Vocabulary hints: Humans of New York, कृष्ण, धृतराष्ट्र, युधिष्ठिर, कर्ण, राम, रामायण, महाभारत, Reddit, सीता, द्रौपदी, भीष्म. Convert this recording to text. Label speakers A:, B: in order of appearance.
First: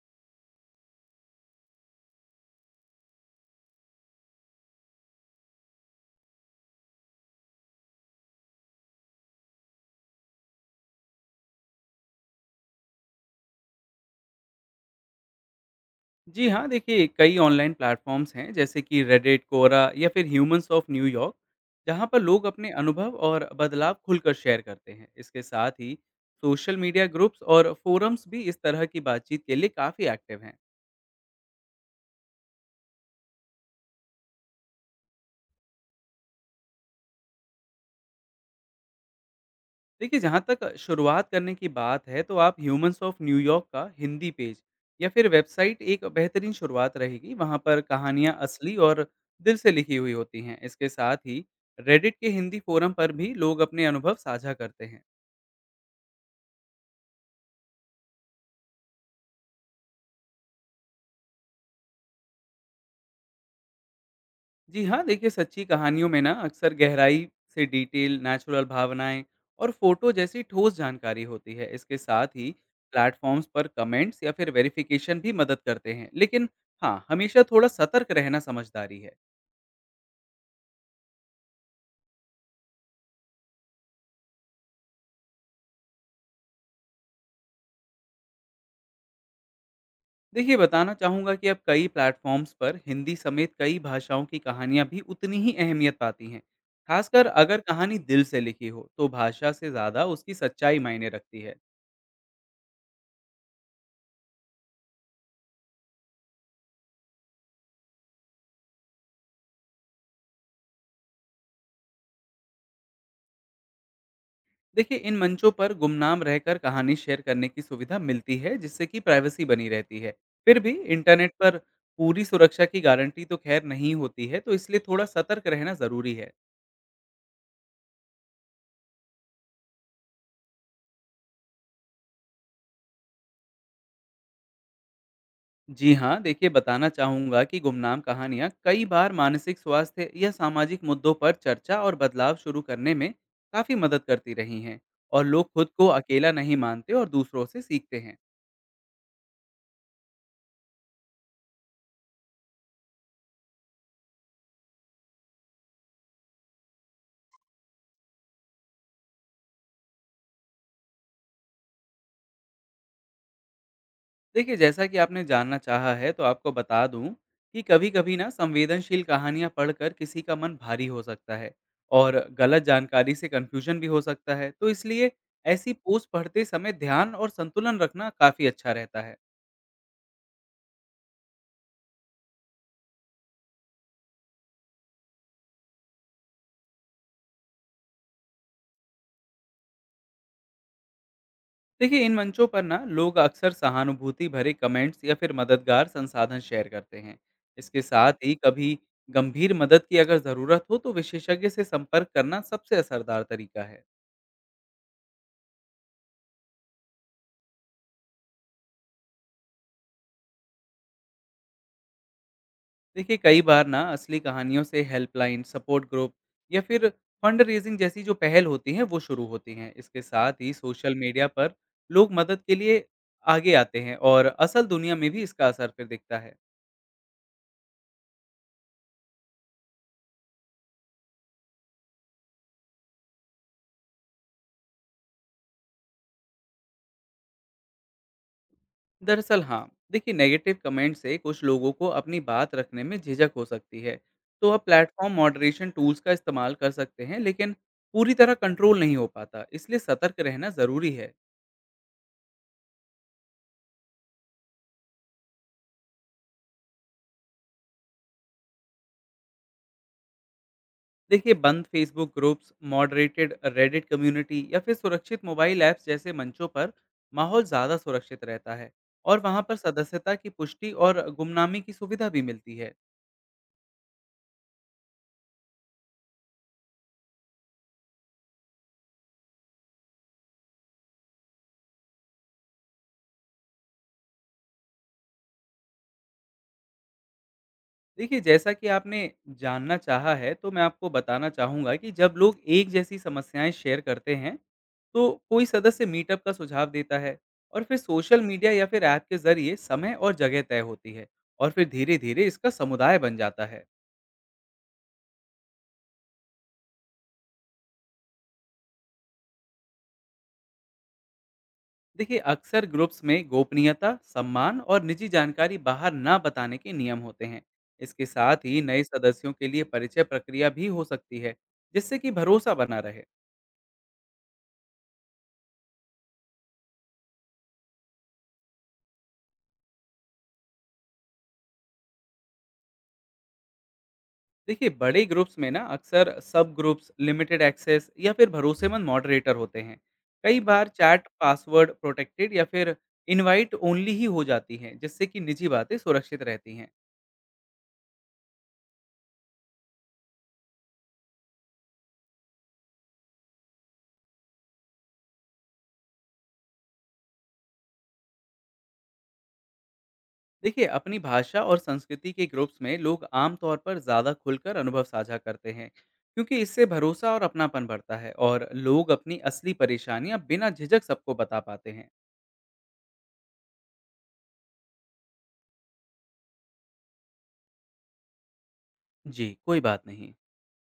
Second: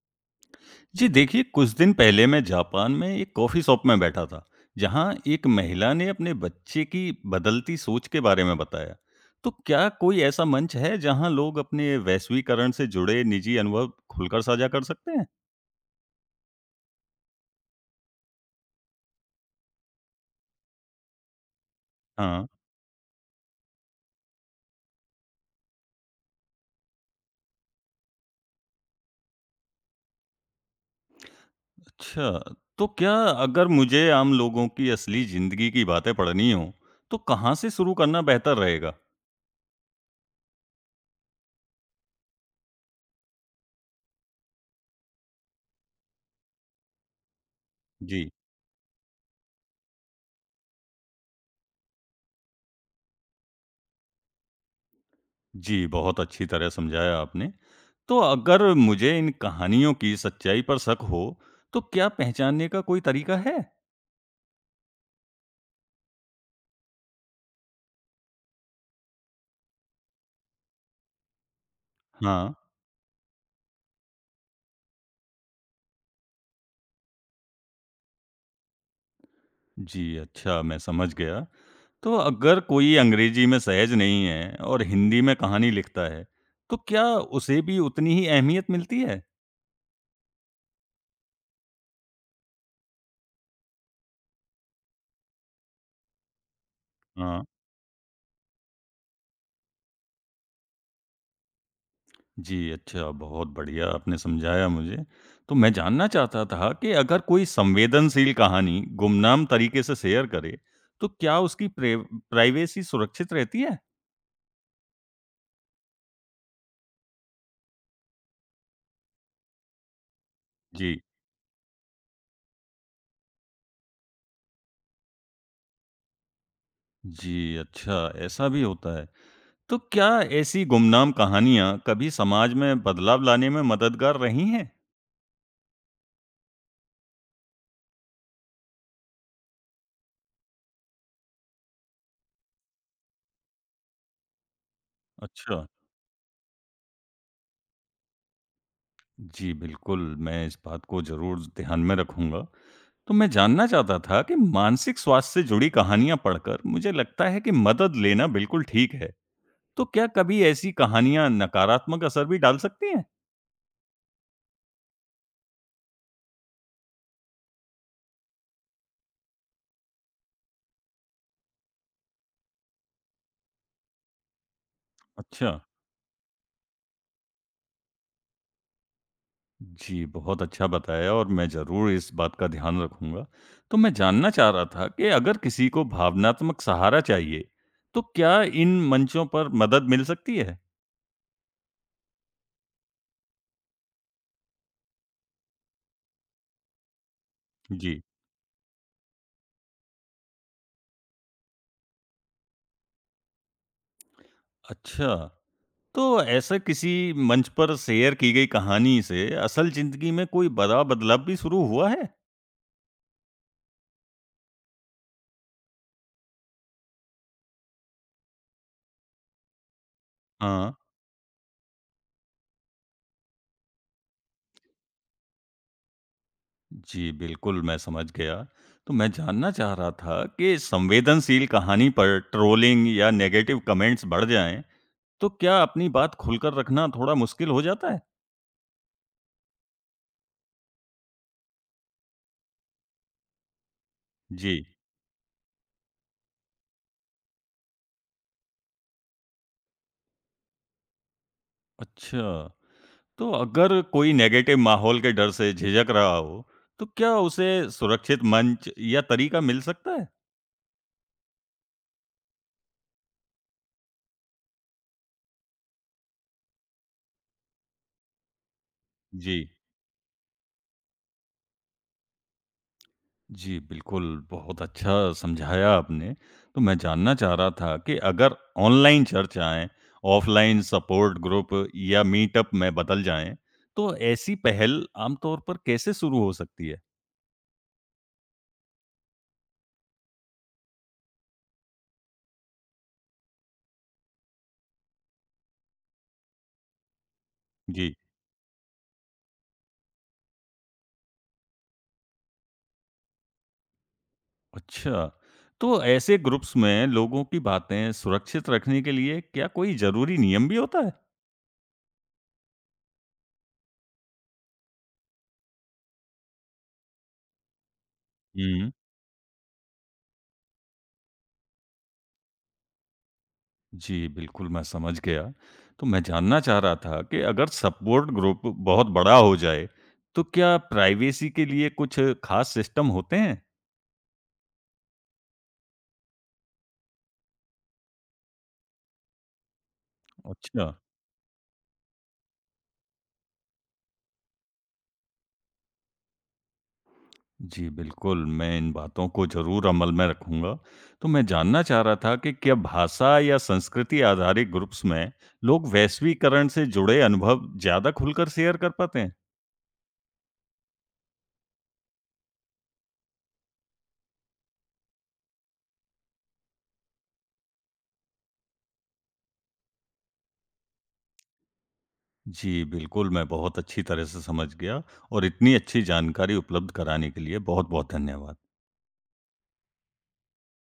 A: जी देखिए, कुछ दिन पहले मैं Japan में एक coffee shop में बैठा था, जहाँ एक महिला ने अपने बच्चे की बदलती सोच के बारे में बताया। तो क्या कोई ऐसा मंच है जहाँ लोग अपने वैश्वीकरण से जुड़े निजी अनुभव खुलकर साझा कर सकते हैं?
B: जी हाँ, देखिए कई ऑनलाइन प्लेटफ़ॉर्म्स हैं जैसे कि रेडिट, कोरा या फिर ह्यूमंस ऑफ न्यूयॉर्क, जहाँ पर
A: हाँ,
B: लोग अपने अनुभव और बदलाव खुलकर शेयर करते हैं। इसके साथ ही सोशल मीडिया ग्रुप्स और फ़ोरम्स भी इस तरह की बातचीत के लिए काफ़ी एक्टिव हैं।
A: अच्छा। तो क्या अगर मुझे आम लोगों की असली ज़िंदगी की बातें पढ़नी हों, तो कहाँ से शुरू करना बेहतर रहेगा?
B: देखिए जहाँ तक शुरुआत करने की बात है तो आप ह्यूमंस ऑफ न्यूयॉर्क का हिंदी पेज या फिर वेबसाइट एक बेहतरीन शुरुआत रहेगी। वहाँ पर
A: जी।
B: कहानियाँ असली और दिल से लिखी हुई होती हैं। इसके साथ ही रेडिट के हिंदी फ़ोरम पर भी लोग अपने अनुभव साझा करते हैं।
A: जी, बहुत अच्छी तरह समझाया आपने। तो अगर मुझे इन कहानियों की सच्चाई पर शक हो, तो क्या पहचानने का कोई तरीका है?
B: जी हाँ, देखिए सच्ची कहानियों में ना अक्सर गहराई से डिटेल, नेचुरल भावनाएँ और फ़ोटो जैसी ठोस जानकारी होती है। इसके साथ ही
A: हाँ,
B: प्लेटफ़ॉर्म्स पर कमेंट्स या फिर वेरिफ़िकेशन भी मदद करते हैं। लेकिन हाँ, हमेशा थोड़ा सतर्क रहना समझदारी है।
A: जी, अच्छा मैं समझ गया। तो अगर कोई अंग्रेजी में सहज नहीं है और हिंदी में कहानी लिखता है, तो क्या उसे भी उतनी ही अहमियत मिलती है?
B: देखिए बताना चाहूँगा कि अब कई प्लेटफ़ॉर्म्स पर हिंदी समेत कई भाषाओं की कहानियाँ भी उतनी ही अहमियत पाती हैं। ख़ासकर
A: हाँ।
B: अगर कहानी दिल से लिखी हो, तो भाषा से ज़्यादा उसकी सच्चाई मायने रखती है।
A: जी, अच्छा, बहुत बढ़िया आपने समझाया मुझे। तो मैं जानना चाहता था कि अगर कोई संवेदनशील कहानी गुमनाम तरीके से शेयर करे, तो क्या उसकी प्रे प्राइवेसी सुरक्षित रहती है?
B: देखिए इन मंचों पर गुमनाम रहकर कहानी शेयर करने की सुविधा मिलती है जिससे कि प्राइवेसी बनी रहती है। फिर भी
A: जी।
B: इंटरनेट पर पूरी सुरक्षा की गारंटी तो खैर नहीं होती है, तो इसलिए थोड़ा सतर्क रहना ज़रूरी है।
A: जी, अच्छा, ऐसा भी होता है। तो क्या ऐसी गुमनाम कहानियाँ कभी समाज में बदलाव लाने में मददगार रही हैं?
B: जी हाँ, देखिए बताना चाहूँगा कि गुमनाम कहानियाँ कई बार मानसिक स्वास्थ्य या सामाजिक मुद्दों पर चर्चा और बदलाव शुरू करने में काफ़ी मदद करती रही हैं। और लोग
A: अच्छा।
B: खुद को अकेला नहीं मानते और दूसरों से सीखते हैं।
A: जी, बिल्कुल, मैं इस बात को ज़रूर ध्यान में रखूँगा। तो मैं जानना चाहता था कि मानसिक स्वास्थ्य से जुड़ी कहानियां पढ़कर मुझे लगता है कि मदद लेना बिल्कुल ठीक है। तो क्या कभी ऐसी कहानियां नकारात्मक असर भी डाल सकती हैं?
B: देखिए जैसा कि आपने जानना चाहा है तो आपको बता दूं कि कभी-कभी ना संवेदनशील कहानियां पढ़कर किसी का मन भारी हो सकता है, और गलत जानकारी से कंफ्यूजन भी हो सकता है। तो इसलिए
A: अच्छा,
B: ऐसी पोस्ट पढ़ते समय ध्यान और संतुलन रखना काफी अच्छा रहता है।
A: जी बहुत अच्छा बताया और मैं जरूर इस बात का ध्यान रखूंगा। तो मैं जानना चाह रहा था कि अगर किसी को भावनात्मक सहारा चाहिए, तो क्या इन मंचों पर मदद मिल सकती है?
B: देखिए इन मंचों पर ना लोग अक्सर सहानुभूति भरे कमेंट्स या फिर मददगार संसाधन शेयर करते हैं। इसके
A: जी,
B: साथ ही कभी गंभीर मदद की अगर ज़रूरत हो तो विशेषज्ञ से संपर्क करना सबसे असरदार तरीका है।
A: अच्छा। तो ऐसा किसी मंच पर शेयर की गई कहानी से असल जिंदगी में कोई बड़ा बदलाव भी शुरू हुआ है?
B: देखिए कई बार ना असली कहानियों से हेल्पलाइन, सपोर्ट ग्रुप या फिर फंड रेजिंग जैसी जो पहल होती हैं वो शुरू होती हैं। इसके साथ ही
A: हाँ,
B: सोशल मीडिया पर लोग मदद के लिए आगे आते हैं और असल दुनिया में भी इसका असर फिर दिखता है।
A: जी, बिल्कुल, मैं समझ गया। तो मैं जानना चाह रहा था कि संवेदनशील कहानी पर ट्रोलिंग या नेगेटिव कमेंट्स बढ़ जाएँ, तो क्या अपनी बात खुलकर रखना थोड़ा मुश्किल हो जाता है?
B: दरअसल हाँ, देखिए नेगेटिव कमेंट से कुछ लोगों को अपनी बात रखने में झिझक हो सकती है। तो
A: जी,
B: अब प्लेटफॉर्म मॉडरेशन टूल्स का इस्तेमाल कर सकते हैं, लेकिन पूरी तरह कंट्रोल नहीं हो पाता, इसलिए सतर्क रहना ज़रूरी है।
A: अच्छा। तो अगर कोई नेगेटिव माहौल के डर से झिझक रहा हो, तो क्या उसे सुरक्षित मंच या तरीका मिल सकता है?
B: देखिए बंद Facebook groups, moderated Reddit community या फिर सुरक्षित मोबाइल ऐप्स जैसे मंचों पर माहौल ज़्यादा सुरक्षित रहता है, और
A: जी।
B: वहाँ पर सदस्यता की पुष्टि और गुमनामी की सुविधा भी मिलती है।
A: जी, बिल्कुल, बहुत अच्छा समझाया आपने। तो मैं जानना चाह रहा था कि अगर ऑनलाइन चर्चाएँ, ऑफ़लाइन सपोर्ट ग्रुप या मीटअप में बदल जाएँ, तो ऐसी पहल आमतौर पर कैसे शुरू हो सकती है?
B: देखिए जैसा कि आपने जानना चाहा है, तो मैं आपको बताना चाहूँगा कि जब लोग एक जैसी समस्याएं शेयर करते हैं तो कोई सदस्य मीटअप का सुझाव देता है, और फिर
A: जी,
B: सोशल मीडिया या फिर ऐप के जरिए समय और जगह तय होती है। और फिर धीरे धीरे इसका समुदाय बन जाता है।
A: अच्छा। तो ऐसे ग्रुप्स में लोगों की बातें सुरक्षित रखने के लिए क्या कोई ज़रूरी नियम भी होता
B: देखिए अक्सर ग्रुप्स में गोपनीयता, सम्मान और निजी जानकारी बाहर ना बताने के नियम होते हैं। इसके साथ ही
A: है?
B: नए सदस्यों के लिए परिचय प्रक्रिया भी हो सकती है, जिससे कि भरोसा बना रहे।
A: जी, बिल्कुल मैं समझ गया। तो मैं जानना चाह रहा था कि अगर सपोर्ट ग्रुप बहुत बड़ा हो जाए, तो क्या प्राइवेसी के लिए कुछ ख़ास सिस्टम होते हैं?
B: देखिए बड़े ग्रुप्स में ना अक्सर सब ग्रुप्स, लिमिटेड एक्सेस या फिर भरोसेमंद मॉडरेटर होते हैं। कई
A: अच्छा।
B: बार चैट पासवर्ड प्रोटेक्टेड या फिर इनवाइट ओनली ही हो जाती है, जिससे कि निजी बातें सुरक्षित रहती हैं।
A: जी, बिल्कुल, मैं इन बातों को ज़रूर अमल में रखूँगा। तो मैं जानना चाह रहा था कि क्या भाषा या संस्कृति आधारित ग्रुप्स में लोग वैश्वीकरण से जुड़े अनुभव ज़्यादा खुलकर शेयर कर पाते हैं?
B: देखिए अपनी भाषा और संस्कृति के ग्रुप्स में लोग आमतौर पर ज़्यादा खुलकर अनुभव साझा करते हैं, क्योंकि इससे भरोसा और अपनापन बढ़ता है और लोग अपनी असली परेशानियां बिना झिझक सबको बता पाते हैं।
A: जी, बिल्कुल, मैं बहुत अच्छी तरह से समझ गया और इतनी अच्छी जानकारी उपलब्ध कराने के लिए बहुत-बहुत धन्यवाद।
B: जी, कोई बात नहीं।